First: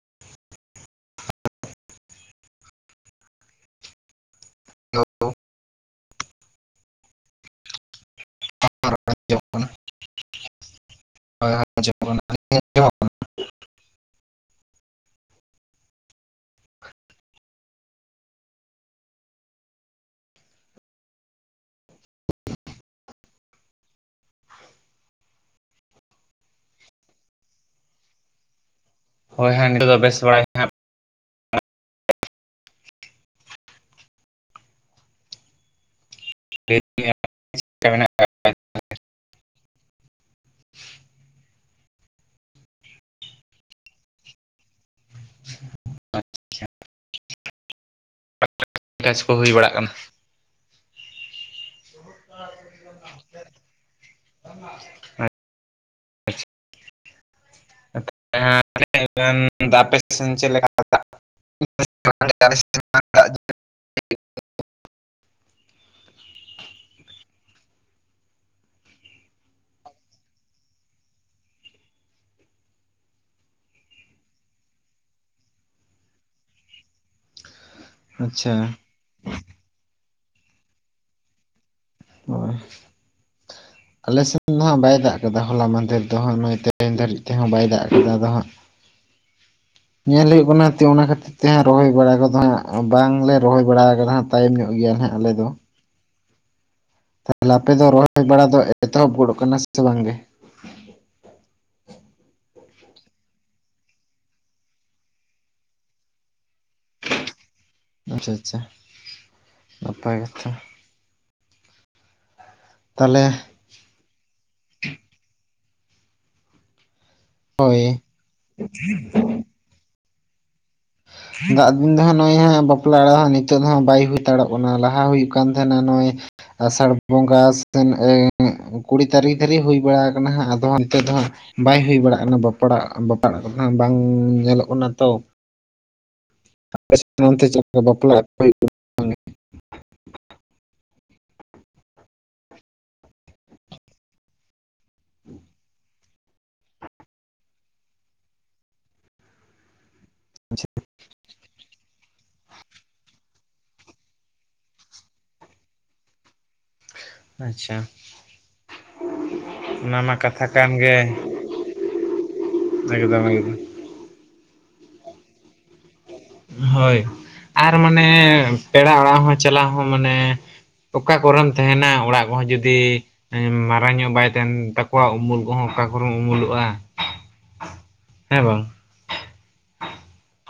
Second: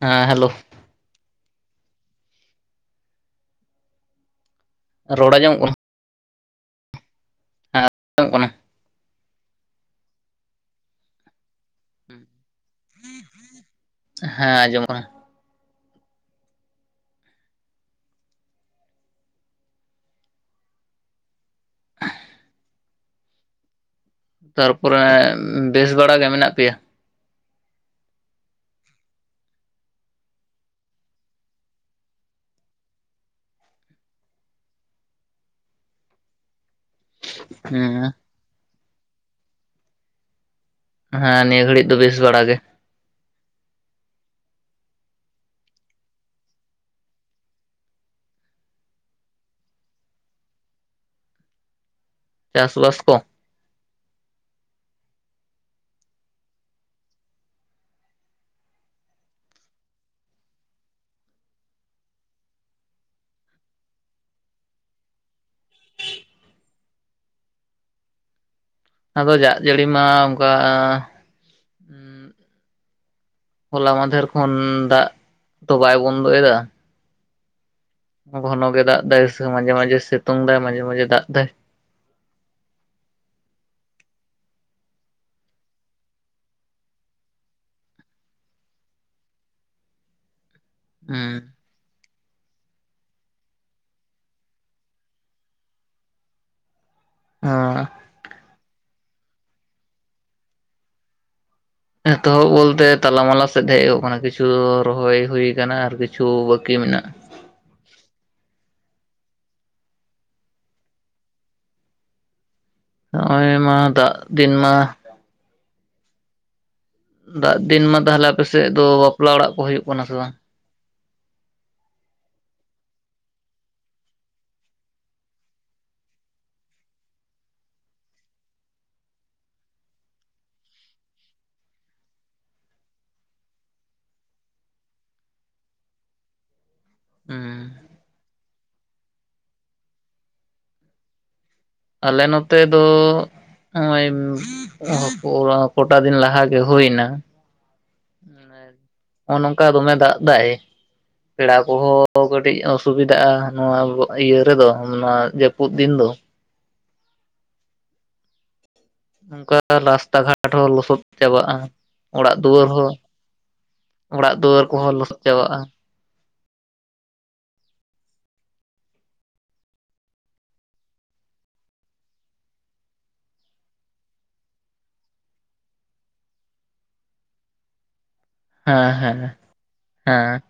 ᱦᱮᱸ ᱦᱮᱞᱳ, ᱨᱚᱲ ᱟᱸᱡᱚᱢᱚᱜ ᱠᱟᱱᱟ? ᱟᱸᱡᱚᱢᱚᱜ ᱠᱟᱱᱟ᱾ [inaudible] ᱠᱟᱱᱟ ᱦᱚᱭ [unintelligible] ᱦᱮᱸ ᱦᱮᱸ ᱟᱸᱡᱚᱢᱚᱜ ᱠᱟᱱᱟ᱾ ᱛᱟᱨᱯᱚᱨᱮ ᱵᱮᱥ ᱵᱟᱲᱟ ᱜᱮ ᱢᱮᱱᱟᱜ ᱯᱮᱭᱟ? ᱦᱳᱭ ᱦᱟᱸᱜ ᱱᱤᱛ ᱫᱚ ᱵᱮᱥ ᱵᱟᱲᱟᱜᱮ᱾ [unintelligible] ᱪᱮᱫᱠᱟ ᱢᱮᱱᱟᱜ ᱦᱮᱸ᱾ ᱦᱮᱸ ᱱᱤᱭᱟᱹ ᱜᱷᱟᱹᱲᱤᱡ ᱫᱚ ᱵᱮᱥ ᱵᱟᱲᱟ ᱜᱮ᱾ ᱪᱟᱥ ᱠᱚ ᱦᱩᱭ ᱵᱟᱲᱟᱜ ᱠᱟᱱᱟ᱾ ᱪᱟᱥ ᱵᱟᱥ ᱠᱚ? [unintelligible] ᱦᱮᱸ [unintelligible] ᱫᱟᱜ ᱟᱯᱮ ᱥᱮᱱ ᱪᱮᱫ ᱞᱮᱠᱟ ᱫᱟᱜ? [unintelligible] ᱫᱟᱜ ᱟᱫᱚ ᱡᱟᱜ ᱡᱟᱹᱲᱤ ᱢᱟ ᱚᱱᱠᱟ ᱦᱚᱞᱟ ᱢᱟᱫᱷᱮᱨ ᱠᱷᱚᱱ ᱫᱟᱜ ᱛᱚ ᱵᱟᱭ ᱵᱚᱱᱫᱚᱭ ᱫᱟ, ᱟᱪᱪᱷᱟ ᱜᱷᱚᱱᱚᱜ ᱜᱮ ᱫᱟᱜ ᱫᱟᱭ ᱢᱟᱡᱷᱮ ᱢᱟᱡᱷᱮ ᱥᱤᱛᱩᱝ ᱮᱫᱟᱭ ᱢᱟᱡᱷᱮ ᱢᱟᱡᱷᱮ ᱫᱟᱜ ᱫᱟᱭ᱾ ᱦᱳᱭ᱾ ᱟᱞᱮᱥᱮᱱ ᱫᱚ ᱦᱟᱸᱜ ᱵᱟᱭ ᱫᱟᱜ ᱠᱟᱫᱟ ᱦᱚᱞᱟ ᱢᱟᱫᱷᱮᱨ ᱫᱚ ᱦᱟᱸᱜ ᱱᱚᱳᱭ ᱛᱮᱦᱮᱧ ᱫᱷᱟᱹᱨᱤᱡ ᱛᱮᱦᱚᱸ ᱵᱟᱭ ᱫᱟᱜ ᱠᱟᱫᱟ, ᱟᱫᱚ ᱦᱟᱸᱜ ᱧᱮᱞ ᱦᱩᱭᱩᱜ ᱠᱟᱱᱟ ᱚᱱᱟ ᱠᱷᱟᱹᱛᱤᱨ ᱦᱩᱸ, ᱛᱮ ᱦᱟᱸᱜ ᱨᱚᱦᱚᱭ ᱵᱟᱲᱟ ᱠᱚᱫᱚ ᱦᱟᱸᱜ ᱵᱟᱝᱞᱮ ᱨᱚᱦᱚᱭ ᱵᱟᱲᱟ ᱠᱟᱫᱟ ᱦᱟᱸᱟᱜ, ᱛᱟᱭᱚᱢ ᱧᱚᱜ ᱜᱮᱭᱟ ᱱᱟᱦᱟᱸᱜ ᱟᱞᱮ ᱫᱚ᱾ ᱛᱟᱦᱚᱞᱮ ᱟᱯᱮ ᱦᱮᱸ ᱫᱚ ᱨᱚᱦᱚᱭ ᱵᱟᱲᱟ ᱫᱚ ᱮᱛᱚᱦᱚᱵ ᱜᱚᱫᱚᱜ ᱠᱟᱱᱟ ᱥᱮ ᱵᱟᱝᱜᱮ? ᱮᱛᱚᱦᱚᱵ ᱵᱚᱞᱛᱮ ᱛᱟᱞᱟ ᱢᱟᱞᱟ ᱥᱮᱫ ᱦᱮᱡ ᱠᱟᱱᱟ ᱠᱤᱪᱷᱩ ᱨᱚᱦᱚᱭ ᱦᱩᱭ ᱠᱟᱱᱟ, ᱟᱨ ᱠᱤᱪᱷᱩ ᱵᱟᱹᱠᱤ ᱢᱮᱱᱟᱜᱼᱟ᱾ ᱟᱪᱪᱷᱟ ᱟᱪᱪᱷᱟ ᱱᱟᱯᱟᱭ ᱠᱟᱛᱷᱟ᱾ ᱛᱟᱦᱚᱞᱮ ᱱᱚᱜᱼᱚᱭ ᱢᱟ ᱫᱟᱜ ᱫᱤᱱ ᱢᱟ ᱫᱟᱜ ᱫᱤᱱ ᱦᱳᱭ ᱢᱟ ᱛᱟᱦᱚᱞᱮ ᱟᱯᱮᱥᱮᱫ ᱫᱚ ᱵᱟᱯᱞᱟ ᱚᱲᱟᱜ ᱠᱚ ᱦᱩᱭᱩᱜ ᱠᱟᱱᱟ ᱥᱮ ᱵᱟᱝ? ᱫᱟᱜ ᱫᱤᱱ ᱫᱚ ᱦᱟᱸᱜ ᱱᱚᱜᱼᱚᱭ ᱦᱟᱸᱜ ᱵᱟᱯᱞᱟ ᱚᱲᱟᱜ ᱦᱚᱸ ᱱᱤᱛᱚᱜ ᱦᱟᱜ ᱵᱟᱭ ᱦᱩᱭᱛᱟᱲᱚᱜ ᱠᱟᱱᱟ ᱞᱟᱦᱟ ᱦᱩᱭᱩᱜ ᱠᱟᱱ ᱛᱟᱦᱮᱸᱱᱟ ᱱᱚᱜᱼᱚᱭ ᱟᱥᱟᱲ ᱵᱚᱸᱜᱟ ᱥᱮᱱ ᱮᱸ ᱠᱩᱲᱤ ᱛᱟᱹᱨᱤᱠᱷ ᱫᱷᱟᱵᱤᱡ ᱦᱩᱭ ᱵᱟᱲᱟ ᱠᱟᱱᱟ ᱦᱟᱸᱜ ᱟᱫᱚ ᱦᱟᱱᱛᱮ ᱫᱚ ᱦᱟᱸᱜ ᱵᱟᱭ ᱦᱩᱭ ᱵᱟᱲᱟᱜ ᱠᱟᱱᱟ ᱵᱟᱯᱟᱲᱟᱜ ᱵᱟᱯᱞᱟᱜ ᱠᱚ ᱦᱟᱜ ᱵᱟᱝ ᱧᱮᱞᱚᱜ ᱠᱟᱱᱟ ᱛᱚ, ᱟᱯᱮ ᱥᱮᱱ ᱦᱩᱸ ᱚᱱᱛᱮ ᱪᱮᱫᱠᱟ ᱵᱟᱯᱞᱟ [unintelligible] ᱟᱞᱮ ᱱᱚᱛᱮ ᱫᱚ ᱱᱚᱜᱼᱚᱭ ᱠᱚ ᱠᱚᱴᱟ ᱫᱤᱱ ᱞᱟᱦᱟ ᱜᱮ ᱦᱩᱭᱱᱟ᱾ ᱱᱚᱜᱼᱚ ᱱᱚᱝᱠᱟ ᱫᱚᱢᱮ ᱫᱟᱜ ᱫᱟᱭ, ᱠᱟᱱᱟ ᱯᱮᱲᱟ ᱠᱚᱦᱚᱸ ᱠᱟᱹᱴᱤᱡ ᱚᱥᱩᱵᱤᱫᱟᱜᱼᱟ ᱱᱚᱣᱟ ᱤᱭᱟᱹ ᱨᱮᱫᱚ ᱱᱚᱣᱟ ᱡᱟᱹᱯᱩᱫ ᱫᱤᱱ ᱫᱚ᱾ ᱟᱪᱪᱷᱟ᱾ ᱚᱝᱠᱟ ᱚᱱᱟ ᱢᱟ ᱨᱟᱥᱛᱟ ᱠᱟᱛᱷᱟ ᱜᱷᱟᱴ ᱠᱟᱱ ᱦᱚᱸ ᱜᱮ ᱞᱚᱥᱚᱫ ᱪᱟᱵᱟᱜᱼᱟ, ᱚᱲᱟᱜ ᱫᱩᱣᱟᱹᱨ ᱦᱚᱸ ᱮᱠᱫᱚᱢ ᱮᱠᱫᱚᱢ ᱚᱲᱟᱜ ᱫᱩᱣᱟᱹᱨ ᱠᱚᱦᱚᱸ ᱞᱚᱥᱚᱫ ᱪᱟᱵᱟᱜᱼᱟ᱾ ᱦᱳᱭ ᱟᱨ ᱢᱟᱱᱮ ᱯᱮᱲᱟ ᱚᱲᱟᱜ ᱦᱚᱸ ᱪᱟᱞᱟᱣ ᱦᱚᱸ ᱢᱟᱱᱮ ᱚᱠᱟ ᱠᱚᱨᱮᱢ ᱛᱟᱦᱮᱸᱱᱟ ᱚᱲᱟᱜ ᱠᱚᱦᱚᱸ ᱡᱩᱫᱤ ᱢᱟᱨᱟᱝ ᱧᱚᱜ ᱵᱟᱭ ᱛᱟᱦᱮᱸᱱ ᱛᱟᱠᱚᱣᱟ ᱩᱢᱩᱞ ᱠᱚᱦᱚᱸ ᱚᱠᱟ ᱠᱚᱨᱮᱢ ᱩᱢᱩᱞᱚᱜᱼᱟ? ᱦᱮᱸ ᱵᱟᱝ? ᱦᱮᱸ ᱦᱮᱸ ᱦᱮᱸ᱾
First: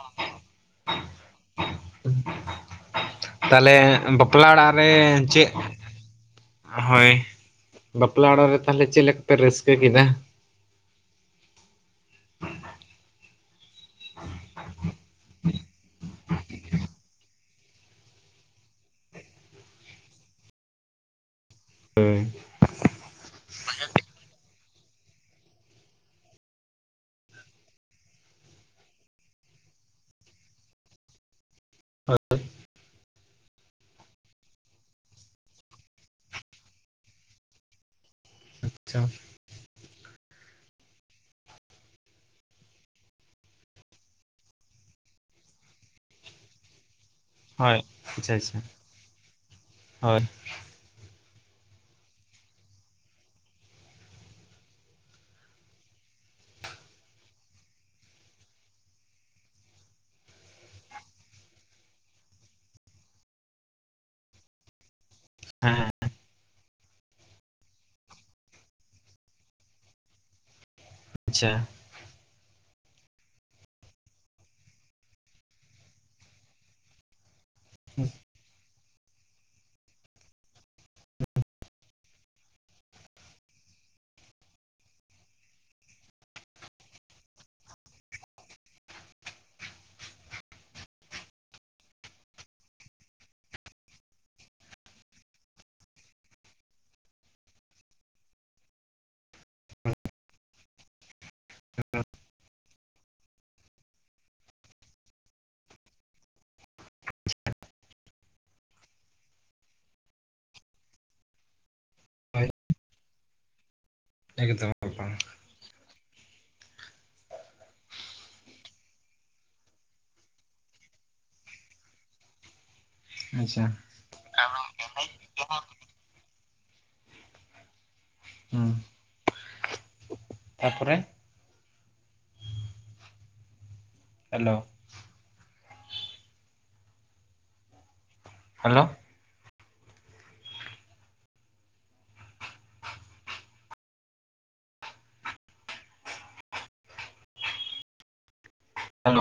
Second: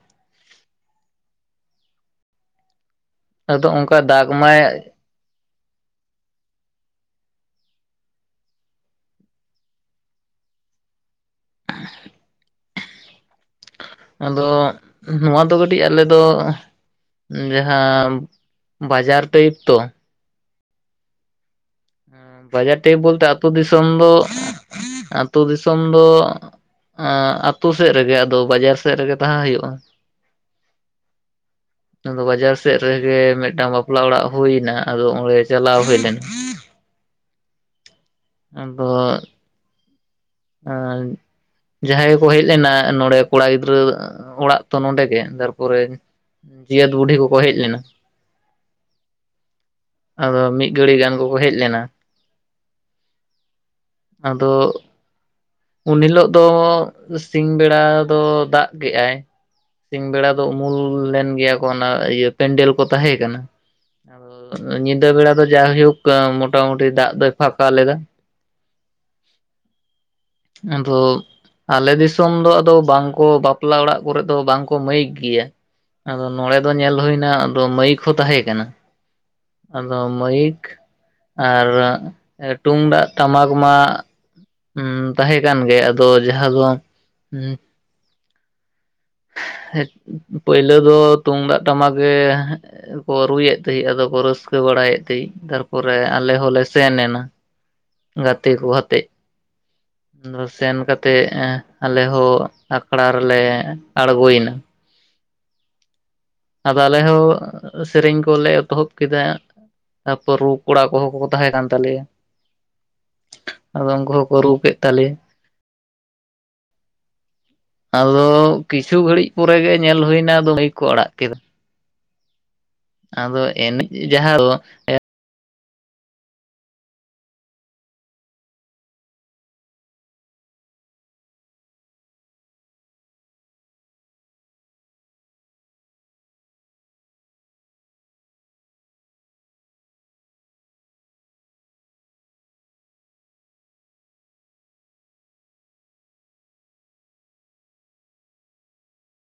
ᱟᱫᱚ ᱛᱟᱦᱞᱮ ᱚᱱᱠᱟ ᱫᱟᱜᱽ ᱵᱟᱯᱞᱟ ᱚᱲᱟᱜ ᱢᱟᱭ ᱨᱮ ᱪᱮᱜ ᱦᱳᱭ, ᱵᱟᱯᱞᱟ ᱚᱲᱟᱜ ᱨᱮ ᱛᱟᱦᱚᱞᱮ ᱪᱮᱫ ᱞᱮᱠᱟ ᱯᱮ ᱨᱟᱹᱥᱠᱟᱹ ᱠᱮᱫᱟ? [unintelligible] ᱟᱫᱚ ᱱᱚᱣᱟ ᱫᱚ ᱠᱟᱹᱴᱤᱡ ᱟᱞᱮ ᱫᱚ ᱡᱟᱦᱟᱸ ᱵᱟᱡᱟᱨ ᱴᱟᱭᱤᱯ ᱛᱚ, ᱮᱸ ᱵᱟᱡᱟᱨ ᱴᱟᱭᱤᱯ ᱵᱚᱞᱛᱮ ᱟᱹᱛᱩ ᱫᱤᱥᱚᱢ ᱫᱚ ᱟᱛᱳ ᱫᱤᱥᱚᱢ ᱫᱚ ᱮᱸᱜ ᱟᱛᱩ ᱥᱮᱫ ᱨᱮᱜᱮ ᱟᱫᱚ ᱵᱟᱡᱟᱨ ᱥᱮᱫ ᱨᱮᱜᱮ ᱛᱟᱦᱮᱸ ᱦᱩᱭᱩᱜᱼᱟ᱾ [unintelligible] ᱟᱫᱚ ᱵᱟᱡᱟᱨ ᱥᱮᱫ ᱨᱮᱜᱮ ᱢᱤᱫᱴᱟᱝ ᱵᱟᱯᱞᱟ ᱚᱲᱟᱜ ᱦᱩᱭ ᱱᱟ, ᱟᱫᱚ ᱚᱸᱰᱮ ᱪᱟᱞᱟᱣ ᱦᱩᱭ ᱞᱮᱱᱟ᱾ ᱟᱫᱚ ᱟᱨ ᱡᱟᱦᱟᱸᱭ ᱜᱮᱠᱚ ᱦᱮᱡ ᱞᱮᱱᱟ ᱱᱚᱰᱮ ᱠᱚᱲᱟ ᱜᱤᱫᱽᱨᱟᱹ ᱚᱲᱟᱜ ᱛᱚ ᱱᱚᱰᱮ ᱜᱮ ᱛᱟᱨᱯᱚᱨᱮ ᱡᱤᱭᱟᱹᱛ ᱵᱩᱰᱷᱤ ᱠᱚᱠᱚ ᱦᱮᱡ ᱦᱳᱭ ᱞᱮᱱᱟ ᱟᱪᱪᱷᱟ ᱟᱪᱪᱷᱟ ᱦᱳᱭ ᱟᱫᱚ ᱢᱤᱫ ᱜᱟᱹᱲᱤ ᱜᱟᱱ ᱠᱚᱠᱚ ᱦᱮᱡ ᱞᱮᱱᱟ ᱟᱫᱚ ᱟᱫᱚ ᱩᱱ ᱦᱤᱞᱳᱜ ᱫᱚ ᱥᱤᱧ ᱵᱮᱲᱟ ᱫᱚ ᱫᱟᱜ ᱠᱮᱜ-ᱟᱭ ᱥᱤᱧ ᱵᱮᱲᱟ ᱫᱚ ᱩᱢᱩᱞ ᱞᱮᱱ ᱜᱮᱭᱟ ᱠᱚ ᱚᱱᱟ ᱤᱭᱟᱹ ᱯᱮᱱᱰᱮᱞ ᱠᱚ ᱛᱟᱦᱮᱸ ᱠᱟᱱᱟ ᱟᱫᱚ ᱧᱤᱫᱟᱹ ᱵᱮᱲᱟ ᱫᱚ ᱦᱮᱸ ᱡᱟᱭᱦᱳᱠ ᱢᱚᱴᱟ ᱢᱩᱴᱤ ᱫᱟᱜ ᱫᱚᱭ ᱯᱷᱟᱠᱟ ᱞᱮᱫᱟ ᱟᱫᱚ ᱟᱪᱪᱷᱟ ᱟᱞᱮ ᱫᱤᱥᱚᱢ ᱫᱚ ᱟᱫᱚ ᱵᱟᱝᱠᱚ ᱵᱟᱯᱞᱟ ᱚᱲᱟᱜ ᱠᱚᱨᱮ ᱫᱚ ᱵᱟᱝᱠᱚ ᱢᱟᱹᱭᱤᱠ ᱜᱮᱭᱟ ᱟᱫᱚ ᱱᱚᱰᱮ ᱫᱚ ᱧᱮᱞ ᱦᱩᱭᱱᱟ ᱟᱫᱚ ᱢᱟᱹᱭᱤᱠ ᱦᱚᱸ ᱛᱟᱦᱮᱸ ᱠᱟᱱᱟ ᱟᱫᱚ ᱢᱟᱹᱭᱤᱠ ᱟᱨ ᱛᱩᱢᱫᱟᱜ ᱴᱟᱢᱟᱠ ᱢᱟ ᱦᱸ ᱛᱟᱦᱮᱸ ᱠᱟᱱ ᱜᱮᱭᱟ ᱟᱫᱚ ᱡᱟᱦᱟᱸ ᱫᱚ ᱯᱟᱹᱭᱞᱟᱹ ᱫᱚ ᱛᱩᱢᱫᱟᱜ ᱴᱟᱢᱟᱠ ᱜᱮ ᱠᱚ ᱨᱩᱭᱮᱫ ᱛᱟᱦᱮᱸᱜ ᱟᱫᱚ ᱠᱚ ᱨᱟᱹᱥᱠᱟᱹ ᱵᱟᱲᱟᱭᱮᱫ ᱛᱟᱦᱮᱸᱜ ᱛᱟᱨᱯᱚᱨᱮ ᱟᱞᱮ ᱦᱚᱸᱞᱮ ᱥᱮᱱ ᱮᱱᱟ ᱜᱟᱛᱮ ᱠᱚ ᱟᱛᱮᱜ ᱟᱫᱚ ᱥᱮᱱ ᱠᱟᱛᱮᱫ ᱟᱞᱮ ᱦᱚᱸ ᱟᱠᱷᱲᱟ ᱨᱮᱞᱮ ᱟᱬᱜᱚᱭᱮᱱᱟ ᱟᱫᱚ ᱟᱞᱮ ᱦᱚᱸ ᱥᱮᱨᱮᱧ ᱠᱚᱞᱮ ᱮᱛᱚᱦᱚᱵ ᱠᱮᱫᱟ ᱛᱟᱯᱚᱨ ᱨᱩ ᱠᱚᱲᱟ ᱠᱚᱦᱚᱸ ᱠᱚ ᱛᱟᱦᱮᱸ ᱠᱟᱱ ᱛᱟᱞᱮᱭᱟ ᱦᱳᱭ ᱟᱫᱚ ᱩᱱᱠᱩ ᱦᱚᱸ ᱠᱚ ᱨᱩ ᱮᱠᱫᱚᱢ ᱠᱮᱫ ᱮᱠᱫᱚᱢ ᱛᱟᱞᱮᱭᱟ ᱟᱫᱚ ᱠᱤᱪᱷᱩ ᱜᱷᱟᱹᱲᱤᱡ ᱯᱚᱨᱮ ᱜᱮ ᱧᱮᱞ ᱦᱩᱭᱱᱟ ᱟᱫᱚ ᱢᱟᱹᱭᱤᱠ ᱠᱚ ᱟᱲᱟᱜ ᱠᱮᱫᱟ ᱟᱫᱚ ᱟᱪᱪᱷᱟ ᱮᱱᱮᱡ ᱡᱟᱦᱟᱸ ᱮᱸ ᱦᱩᱸ ᱛᱟᱯᱚᱨᱮ ᱦᱮᱞᱳ ᱦᱮᱞᱳ ᱦᱮᱞᱳ